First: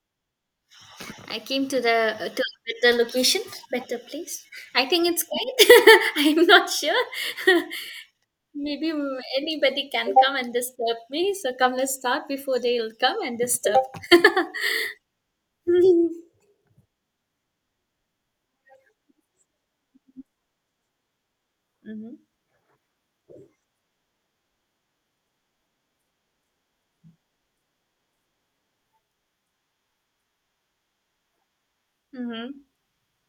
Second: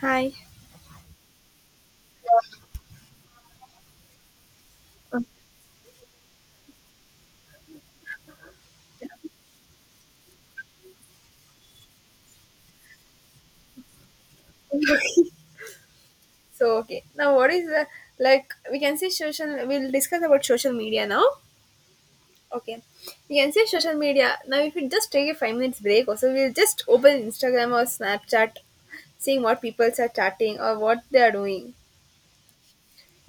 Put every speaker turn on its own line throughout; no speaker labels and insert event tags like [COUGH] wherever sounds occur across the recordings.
Hi.
I came to a better location, better place. I think it's
Um,
quiet. [LAUGHS] I'm not sure. [LAUGHS] Maybe anybody can come and disturb me. So come, let's start before they'll come and disturb. [LAUGHS] Mm-hmm.
So okay, now what is the, like we can say social? We'll discuss about social media now. Okay, we can say social media now. If we just take a 5 minutes break, also we'll just open Instagram or Snapchat, seeing what people are chatting or what they are doing.
Mm-hmm.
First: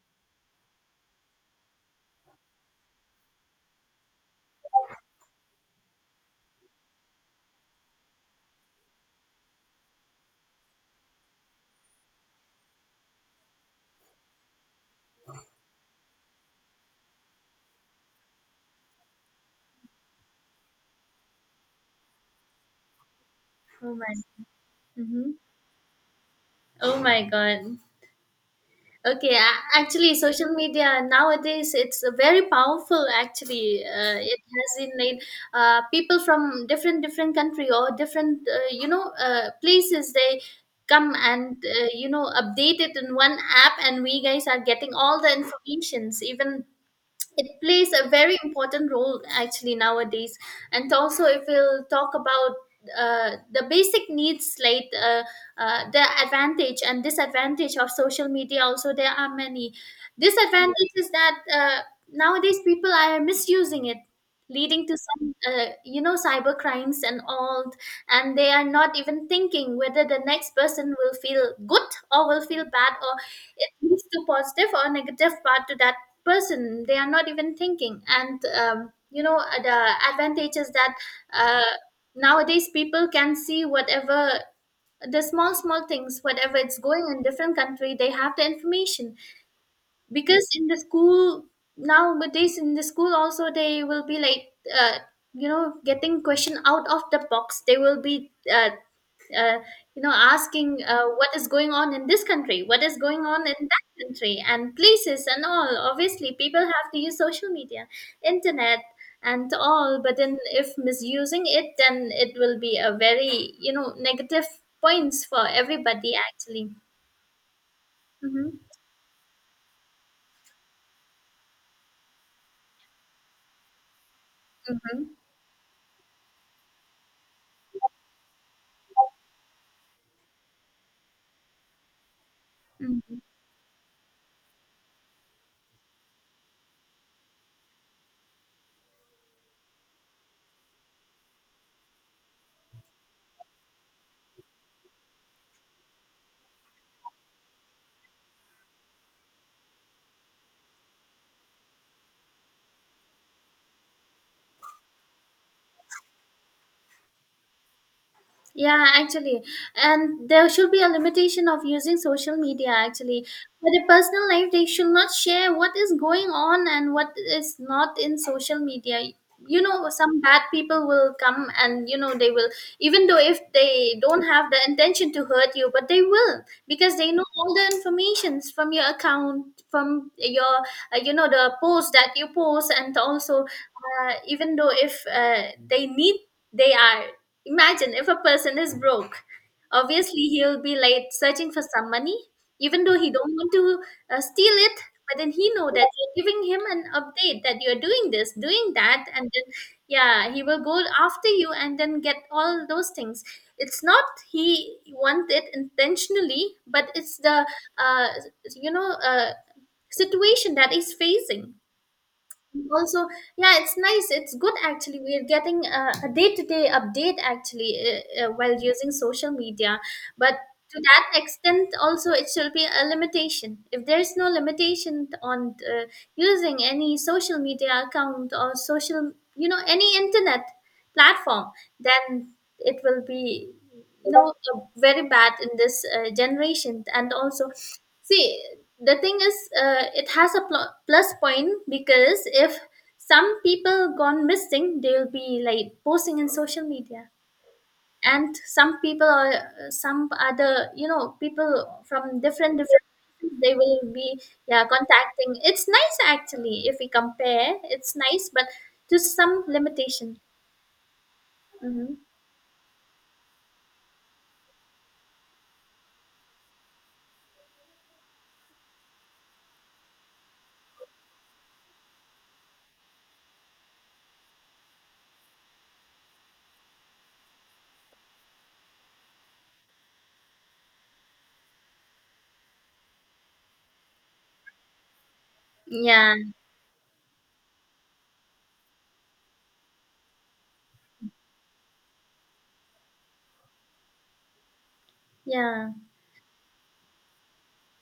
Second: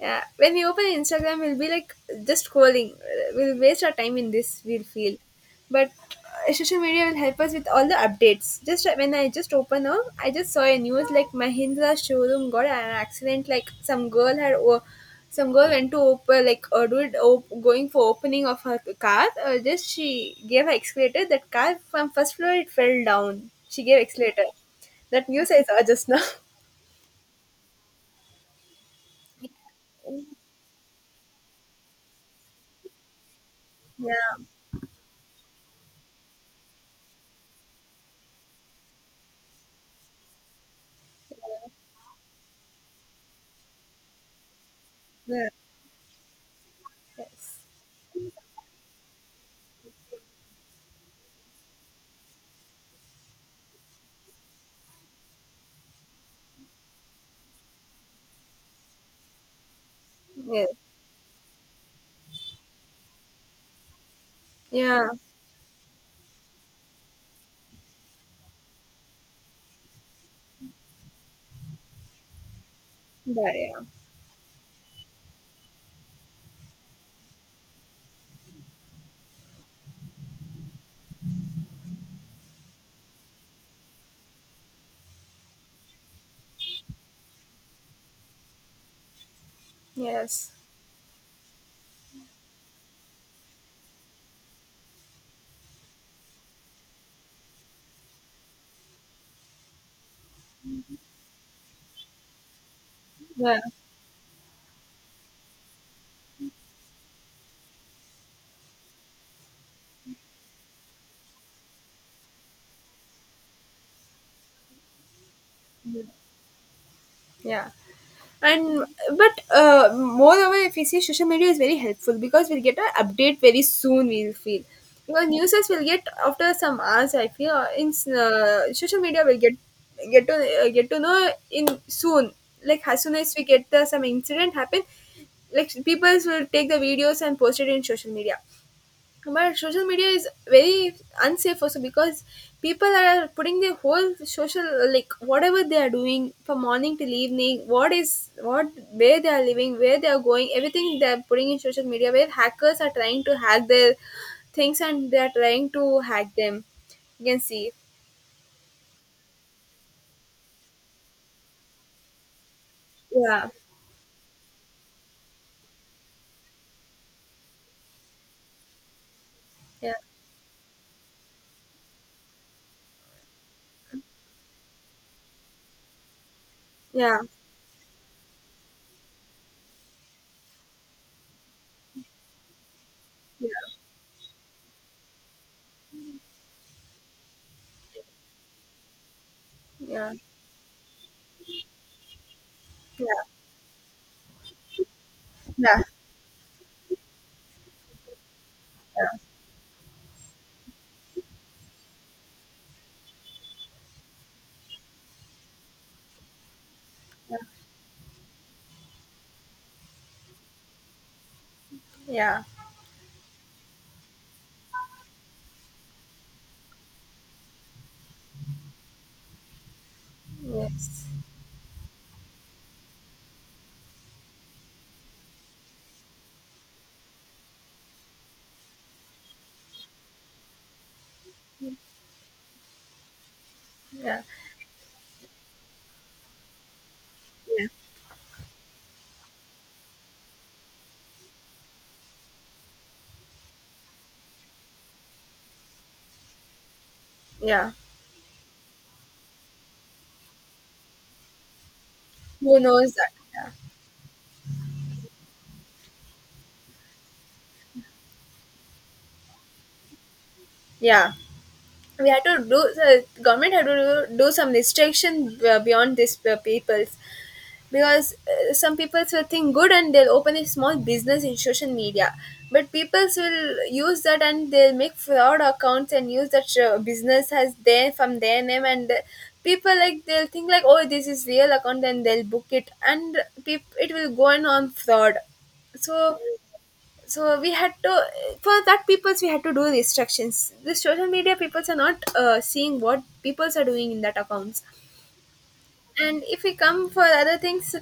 Yeah, when we open Instagram, we'll be like just scrolling. We'll waste our time in this. We'll feel, but Social media will help us with all the updates. Just when I just open up, I just saw a news like Mahindra showroom got an accident. Some girl went to open like or going for opening of her car. Just she gave her accelerator. That car from first floor it fell down. She
Oh
gave
my.
accelerator. That
Mm-hmm.
news I saw just now. [LAUGHS]
Oh my God. Okay, actually, social media nowadays it's a very powerful. Actually, it
Yeah.
has in it, people from different different country or different places, they come and update it in one app, and we guys are getting all the
Yeah.
informations, even
Yes.
it plays a very important role actually nowadays. And also if we'll talk about the basic needs, like the advantage and disadvantage of social media, also there are many.
Yeah.
Disadvantage is that nowadays people are misusing it, leading to
Yeah.
some cyber crimes and all, and they are not even thinking whether the next person will feel good or will feel bad, or
Yeah,
it
yeah.
leads to positive or negative part to that person. They are not even thinking. And the advantage is that uh, nowadays people can see whatever the small small things, whatever it's going in different country, they have the information, because
Yes.
in the school nowadays, in the school also they will be like, uh, getting question out of the box. They will be uh, asking, what is going on in this country, what is going on in
Yeah.
that country, and places and all. Obviously, people have to use social media, internet and all, but then if misusing it, then it will be a very negative points for everybody actually.
Yeah.
Mm-hmm.
And but Moreover, if we see social media is very helpful because we'll get an update very soon. We'll feel
Mm-hmm.
because newses will get after some hours. I feel or in social media will get to get to know in soon. Like as soon
Mm-hmm.
as we get the some incident happen, like people will take the videos and post it in social media. But social media is very unsafe also because people are putting their whole social like whatever they are doing from morning till evening, what is what, where they are living, where they are going, everything they are putting in social media, where hackers are trying to hack their things and they are trying to hack them, you can see.
Yeah, actually, and there should be a limitation of using social media actually.
Yeah,
For the personal life, they should not share what is going on and what is not in social media.
yeah,
Some bad people will come and they will, even though if they don't have the intention to hurt you, but they will, because they
yeah,
know all the informations from your account, from your the post that you post, and also
yeah,
even though if they need, they are. Imagine if a person is broke.
yeah,
Obviously, he'll be like searching for some money, even though
yeah,
he don't want to steal it. But then he know
yeah,
that you're giving him an update that you're doing this, doing that,
yeah,
and then yeah, he will go after you and then get all those things. It's not he want it intentionally, but it's the uh, you know uh, situation that he's facing
yeah,
also. Yeah, it's nice, it's good actually. We're getting a day-to-day update actually while using social media, but to
yes,
that extent also it should be a limitation. If there is no limitation on using any social media account or social any internet platform, then it will be
yeah,
very bad in this generation. And also,
yeah,
see, the thing is, it has a plus point, because if some people gone missing, they'll be like posting in social media,
yeah,
and some people or some other, people from different
who
different,
knows that, yeah,
they will be, yeah, contacting. It's nice actually if we compare. It's nice, but to some limitation.
yeah,
Hmm.
we had to do the government had to do some restriction beyond these peoples, because some people will think good and they'll open a small business in social media, but peoples will use that and they'll make fraud accounts and use that business as their from their name, and people like they'll think like, oh, this is real account and they'll book it and it will go on fraud.
Yeah,
So so we had to, for that peoples we had to do restrictions. The social media peoples are not seeing what peoples are doing in that accounts.
yeah.
And if we come for other things,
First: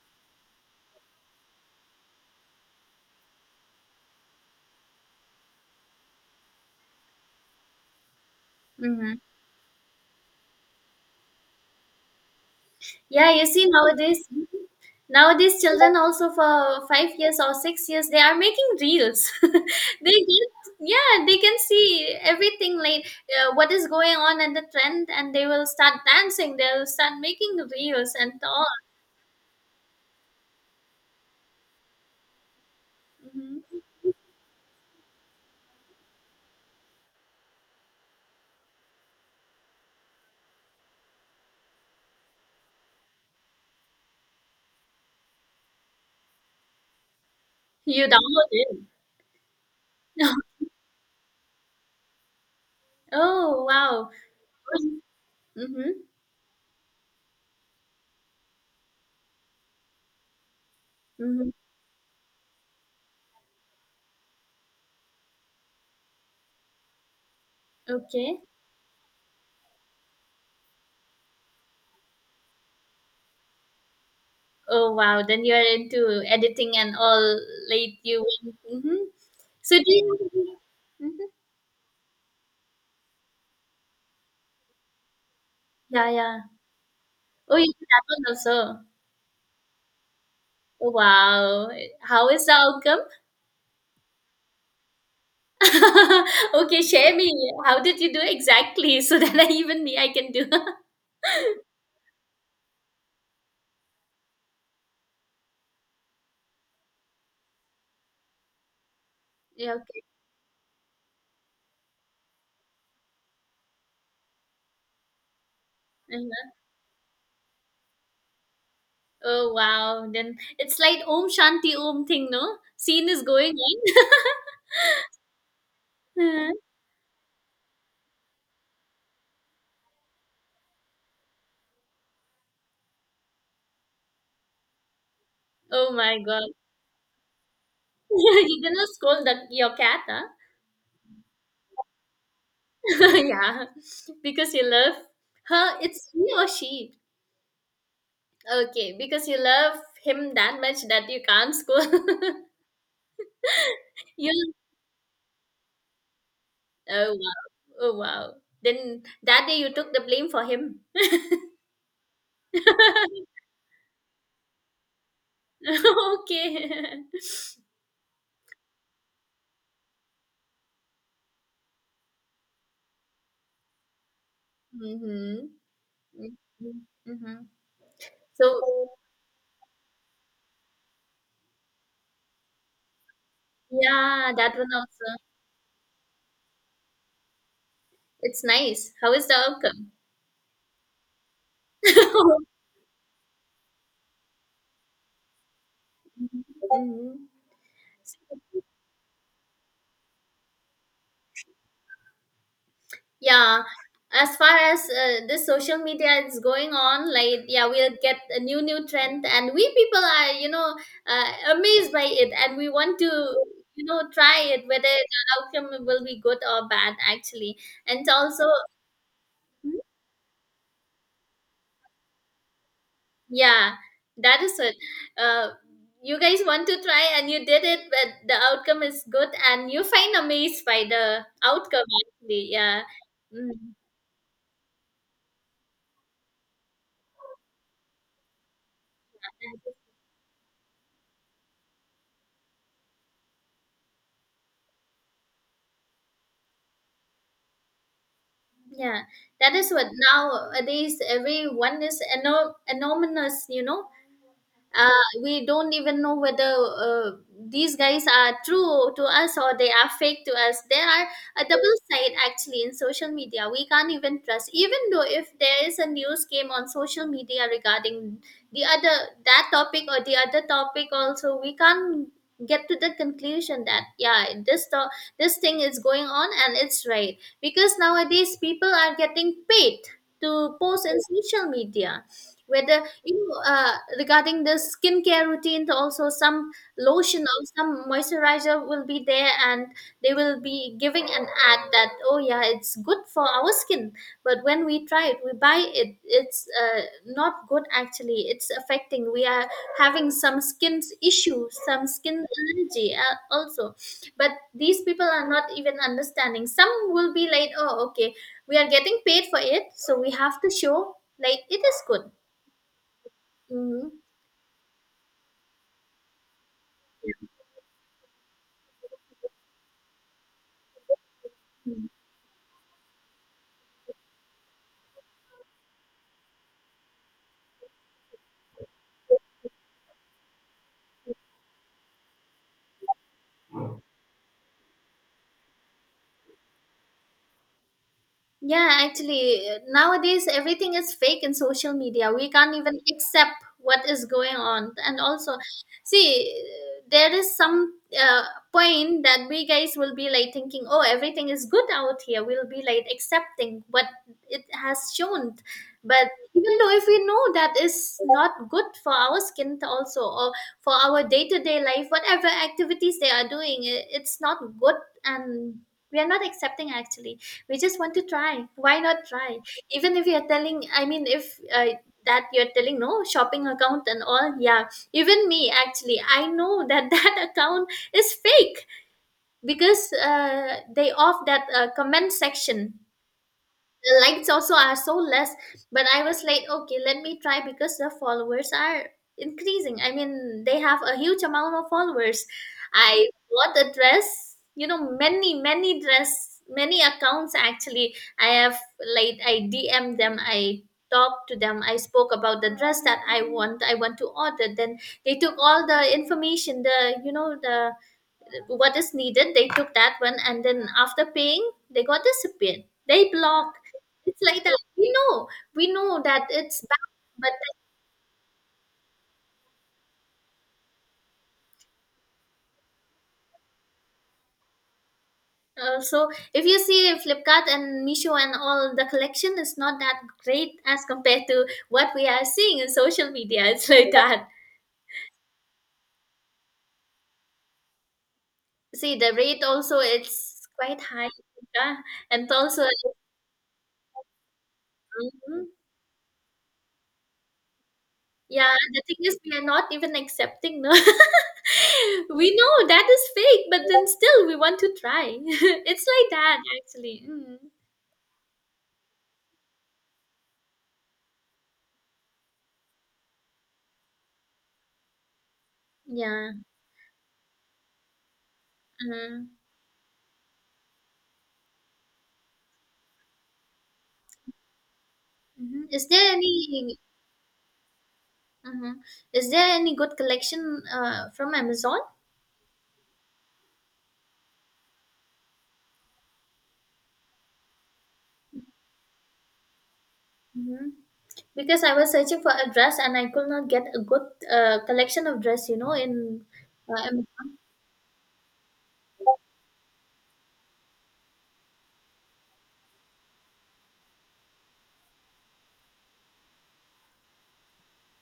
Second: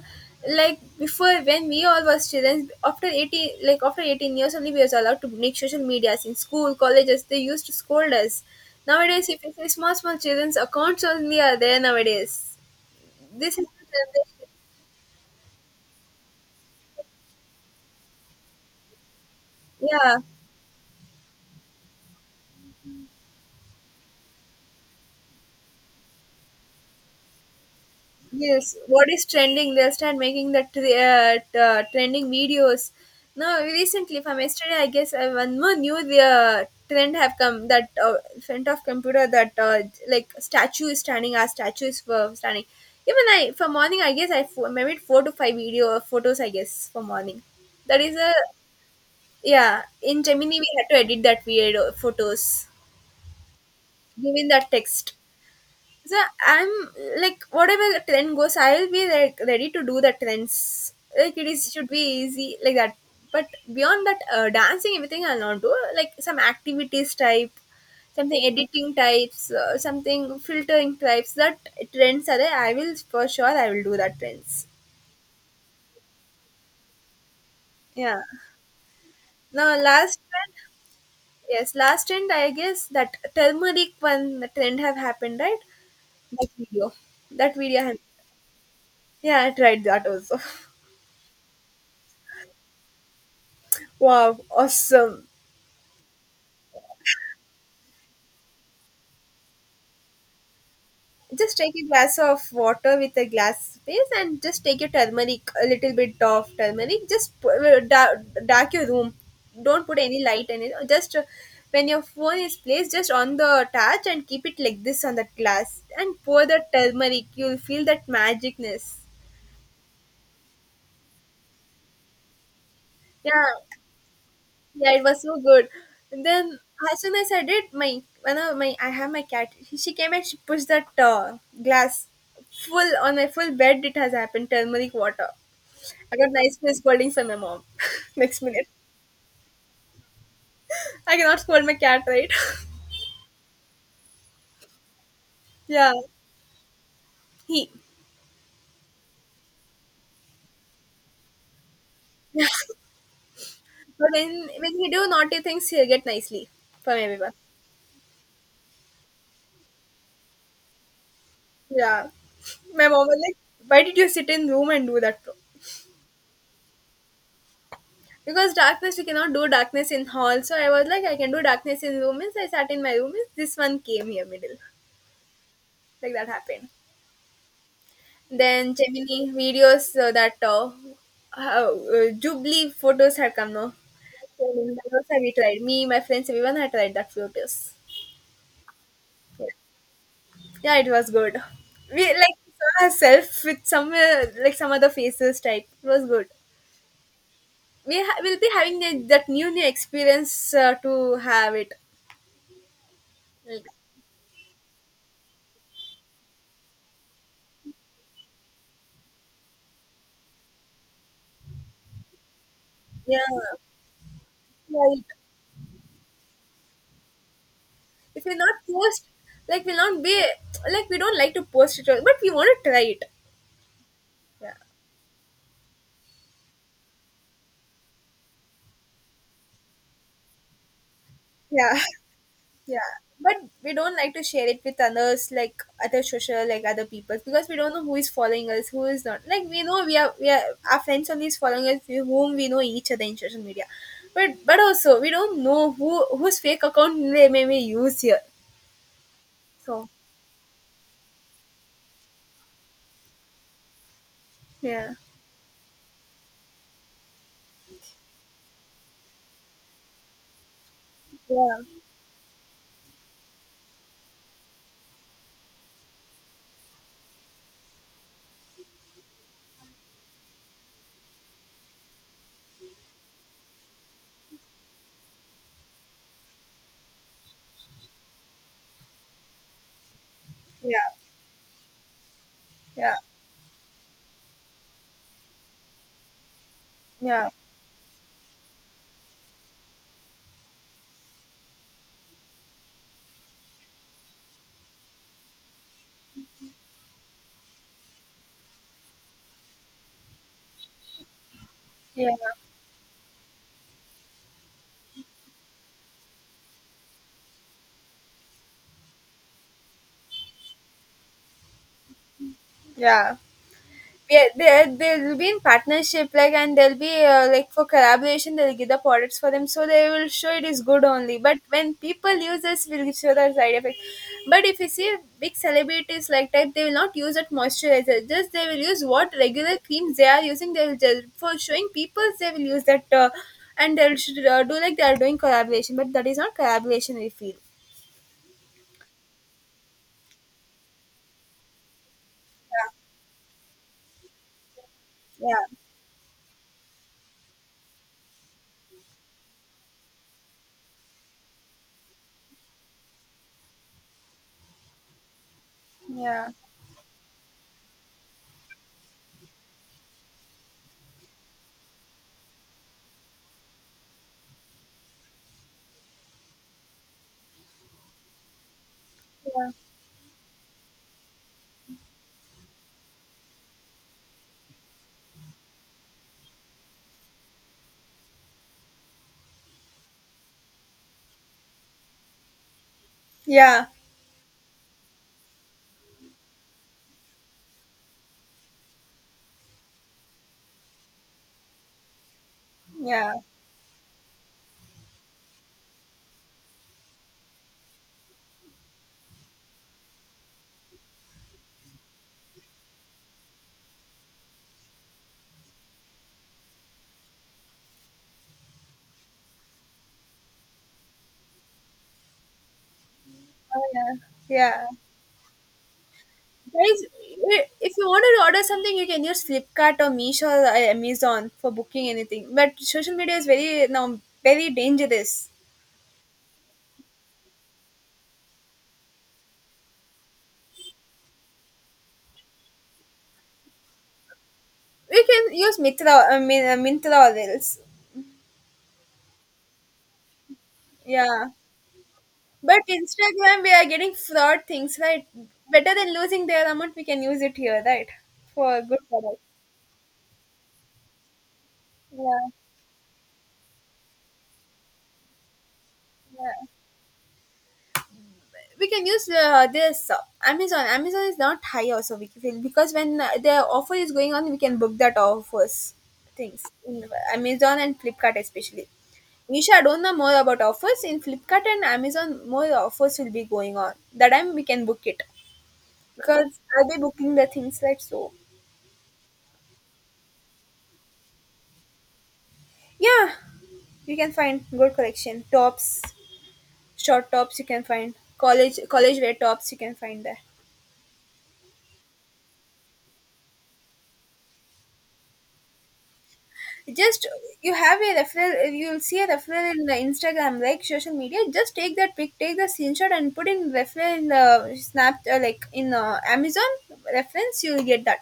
like before when we all was children after 18, like after 18 years only we was allowed to make social medias. In school colleges they used to scold us.
Hmm.
Nowadays if you see, small small children's accounts only are there nowadays.
Yeah, you
This
see
is the
nowadays,
generation.
nowadays children also for 5 years or 6 years they are making reels. [LAUGHS] They
Yeah.
can, yeah, they can see everything, like, what is going on and the trend, and they will start dancing. They'll start making reels and all.
Yes, what is trending? They'll start making that trending videos. Now,
hmm
recently, from yesterday, I guess one more new trend have come that front of computer that like statue is standing, our statues were standing. Even I for morning, I guess I maybe 4 to 5 video photos, I guess for morning. That
You
is a
download it.
yeah. In
[LAUGHS]
Gemini, we had to edit that video photos,
Oh wow.
given that text.
Mm-hmm.
So I'm like whatever trend goes, I'll be like ready to do the trends. Like it
Mm-hmm.
is should be easy like that. But beyond that, dancing everything I'll not do. Like some activities type,
Okay.
something editing types, something filtering types. That trends are there, I will for sure. I will do that trends.
Oh wow. Then you are into editing and all. Like
Yeah.
you. Mm-hmm. So
Now
do
last trend,
you? Hmm.
yes, last trend I guess that turmeric one, the trend have happened right.
Yeah, yeah.
That video,
Oh,
that
it
video. have-
happened also.
Yeah, I tried that also. [LAUGHS]
Oh, wow. How is the outcome?
Wow, awesome.
[LAUGHS] Okay, share me. How did you do exactly, [LAUGHS] so that I, even me, I can do. [LAUGHS]
Just take a glass of water with a glass base and just take your turmeric, a little bit of turmeric. Dark your room.
Yeah,
Don't put
okay.
any light in it. Just When your phone is placed, just on the touch and keep it like this on that glass and pour
Uh-huh.
the turmeric. You'll feel that magicness.
Oh, wow. Then it's like Om Shanti Om thing, no? Scene is
Yeah,
going on. [LAUGHS]
yeah, it was so good. And
Uh,
then as soon as I did, my one of my I have my cat. She came and she pushed that glass full on my full bed. It has happened turmeric water.
Oh
I
my
got
God.
nice face scolding from my mom. [LAUGHS] Next
[LAUGHS] You
minute,
gonna scold your cat, huh?
I cannot scold my cat, right?
[LAUGHS] Yeah, because you love
[LAUGHS]
her.
Yeah,
It's he or she.
he.
Okay, because you love him that much that you can't scold. [LAUGHS]
Yeah. But when
You
when he do naughty things, he'll get nicely from
Oh
everyone.
wow. Oh wow. Then that day you took the blame for him.
Yeah, my mom was
[LAUGHS]
like, "Why did you sit in room and do that?"
Okay.
Because darkness, you cannot do darkness in hall. So I was like, I can do darkness in room. Means I sat in my room. Means this one came here middle.
[LAUGHS] Mm-hmm.
Like that happened.
Mm-hmm.
Then
So
Gemini videos that Jubilee photos had come now.
yeah, that one
Those
also.
have we tried. Me, my friends, everyone had tried that photos.
It's nice. How is the
Yeah,
outcome?
yeah, it was good. We like saw herself with some some other faces type. It was good.
[LAUGHS] Mhm.
Will be having that new new experience to have it.
Yeah,
Like,
as far as this social media is going on, like, yeah, we'll get a new new trend, and we people are amazed by it, and we want to
yeah,
try it, whether
like,
the outcome will be good or bad actually. And
if we
also,
not post, like, we'll not be, like, we don't like to post it, but we want to try it.
yeah, that
Yeah.
is it. Uh, you guys want to try and you did it, but the outcome is good, and you find amazed by the
Yeah.
outcome
[LAUGHS]
actually. Yeah.
Yeah. But
Mm.
we don't like to share it with others, like other social, like other people, because we don't know who is following us, who is not. Like we know we are Our friends only is following us, with whom we know each other in social media, but also we don't know who whose fake account they may use here.
Yeah, that is what.
So
Nowadays everyone is anonymous,
yeah,
we don't even know whether these guys are true to us or they are fake to us. There are a
yeah,
double side actually in social media. We can't even trust, even though if there is a news came on social media regarding the other that topic or the other topic also. We can't get to the conclusion that yeah, this thing is going on and it's right, because nowadays people are getting paid to post
yeah,
in social media, whether,
yeah,
regarding the skincare routine, also some lotion
yeah,
or some moisturizer will be there, and they will be giving an ad that oh yeah, it's good for our skin. But when we try it, we buy it, it's not good actually. It's affecting. We are having some skin issues, some
yeah,
skin allergy also. But these people are not even understanding. Some will be like, oh okay, we are getting paid for it, so we have to show like it is good.
yeah.
Mhm.
Yeah, there they'll be in partnership like, and they'll be like for collaboration they'll give the products for them, so they will show it is good only. But when people users will show the side effect, but if you see big celebrities like that, they will not use that moisturizer. Just they will use what regular creams they are using, they will just for showing people they will use that and they'll should, do like they are doing collaboration, but that is not collaboration we feel.
Yeah, actually, nowadays everything is fake in social media. We can't even accept what is going on. And
Yeah,
also,
yeah,
see, there is some uh, point that we guys will be like thinking, oh, everything is good out here. We'll be like accepting what it has shown.
yeah,
But
yeah,
even though if we know that is not good for our skin also or for our day-to-day life, whatever activities they are doing, it's not good, and we are not accepting actually. We just want to try. Why not try? Even if you're telling, I mean, if that you're telling no shopping account and all, yeah. Even me actually, I know that [LAUGHS] that account is fake, because they off that comment section.
yeah,
The likes also are so less, but I was like, okay, let me try, because the followers are increasing. I mean, they have a huge amount of followers. I
yeah,
bought a dress, many many dress, many accounts actually I have. Like, I DM them, I talked to them, I spoke about the dress that I want to order. Then they took all the information, the you know the what is needed, they took that one, and then after paying they got disappeared. They block.
oh, yeah,
It's like that,
yeah.
we know that it's
Guys,
bad, but
if you want to order something, you can use Flipkart or Meesho or Amazon for booking anything. But social media is very now very dangerous.
so if you see Flipkart and Misho and all, the collection is not that great as compared to what we are seeing in social media. It's like that.
We can use Mitra, I mean Mintra or else.
See, the rate also, it's quite high.
Yeah,
Yeah. And also.
but Instagram we are getting fraud things, right?
Mhm.
Better than losing their amount, we can use it here, right?
Yeah,
For
the
good
thing is,
product.
we are not even accepting. No, [LAUGHS]
Yeah,
we know that is fake, but then still we want to try. [LAUGHS] It's like that,
yeah,
actually. Mm.
we can use this Amazon. Amazon is not high also we feel, because when the offer is going on, we can book that offers
Yeah.
things in Amazon and Flipkart especially.
Uh,
Nisha, I don't know more about offers in Flipkart and Amazon. More offers will be going on. That time we can book it,
mhm. Is there
because I'll be
any?
booking the things right? So
Mhm. Is there any good collection from Amazon?
yeah, you can find good collection tops, short tops. You can find college college wear tops. You can find there.
Hmm. Because I was searching for a dress and I could not get a good collection of dress. You know, in uh,
Just
Am-
you have a referral, you'll see a referral in the Instagram like social media, just take that pic, take the screenshot and put in referral in the snap like in Amazon reference, you'll get that.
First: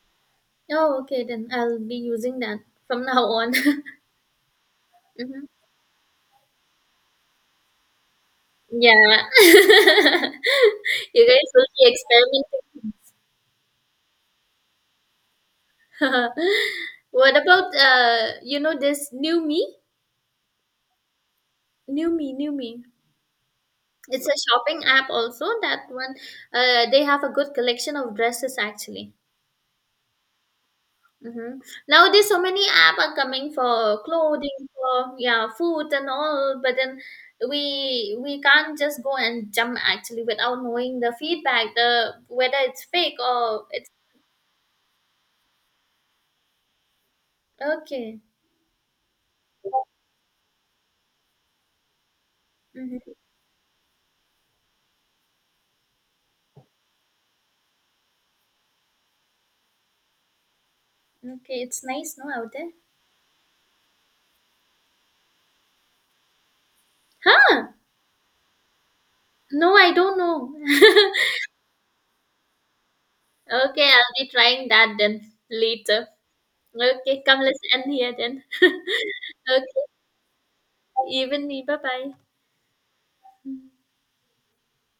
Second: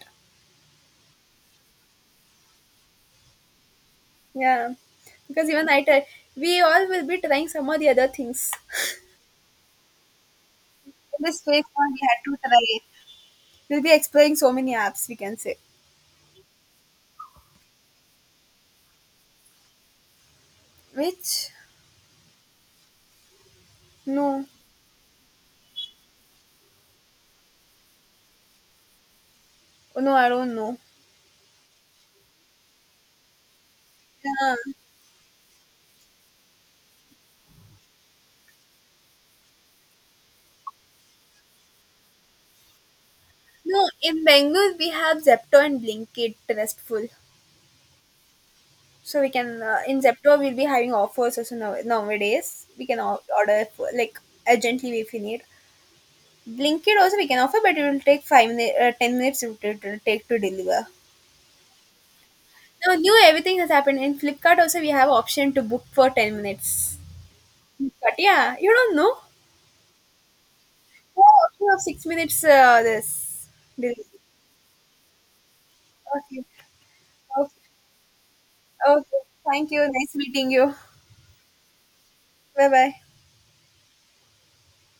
oh, okay, then I'll be using that from now on. [LAUGHS]
Yeah,
Mhm.
because even I tell, we all will be trying some of the other things. [LAUGHS]
Yeah. [LAUGHS] You
In this
guys will
phase
be
one we had to try,
experimenting.
we'll be exploring so many apps we can say.
[LAUGHS] What about this new me?
Which?
New me, new me. It's a
No.
shopping app also. That one, they have a good collection of dresses actually.
No, I don't know.
Mm-hmm. Nowadays so many app are coming for
Yeah.
clothing, for, yeah, food and all, but then we can't just go and jump actually without knowing the feedback, the whether it's fake or it's
No, in Bangalore we have Zepto and Blinkit restful.
okay.
So we can in Zepto we'll be having offers also now, nowadays.
Mm-hmm.
Order for, like, urgently if we need. Blinkit also we can offer, but it will take 5 minutes, 10 minutes it will take to deliver.
Okay, it's nice, no, out there?
Now new everything has happened in Flipkart also. We have option to book for 10 minutes.
Huh?
But yeah, you don't know.
No, I don't know.
Oh, option of 6 minutes. This
[LAUGHS] Okay,
delivery.
I'll be trying that then later.
Okay.
Okay, come, let's
Okay.
end here then. [LAUGHS]
Okay. Thank you.
Okay,
Nice meeting you.
even me. Bye
Bye bye.
bye.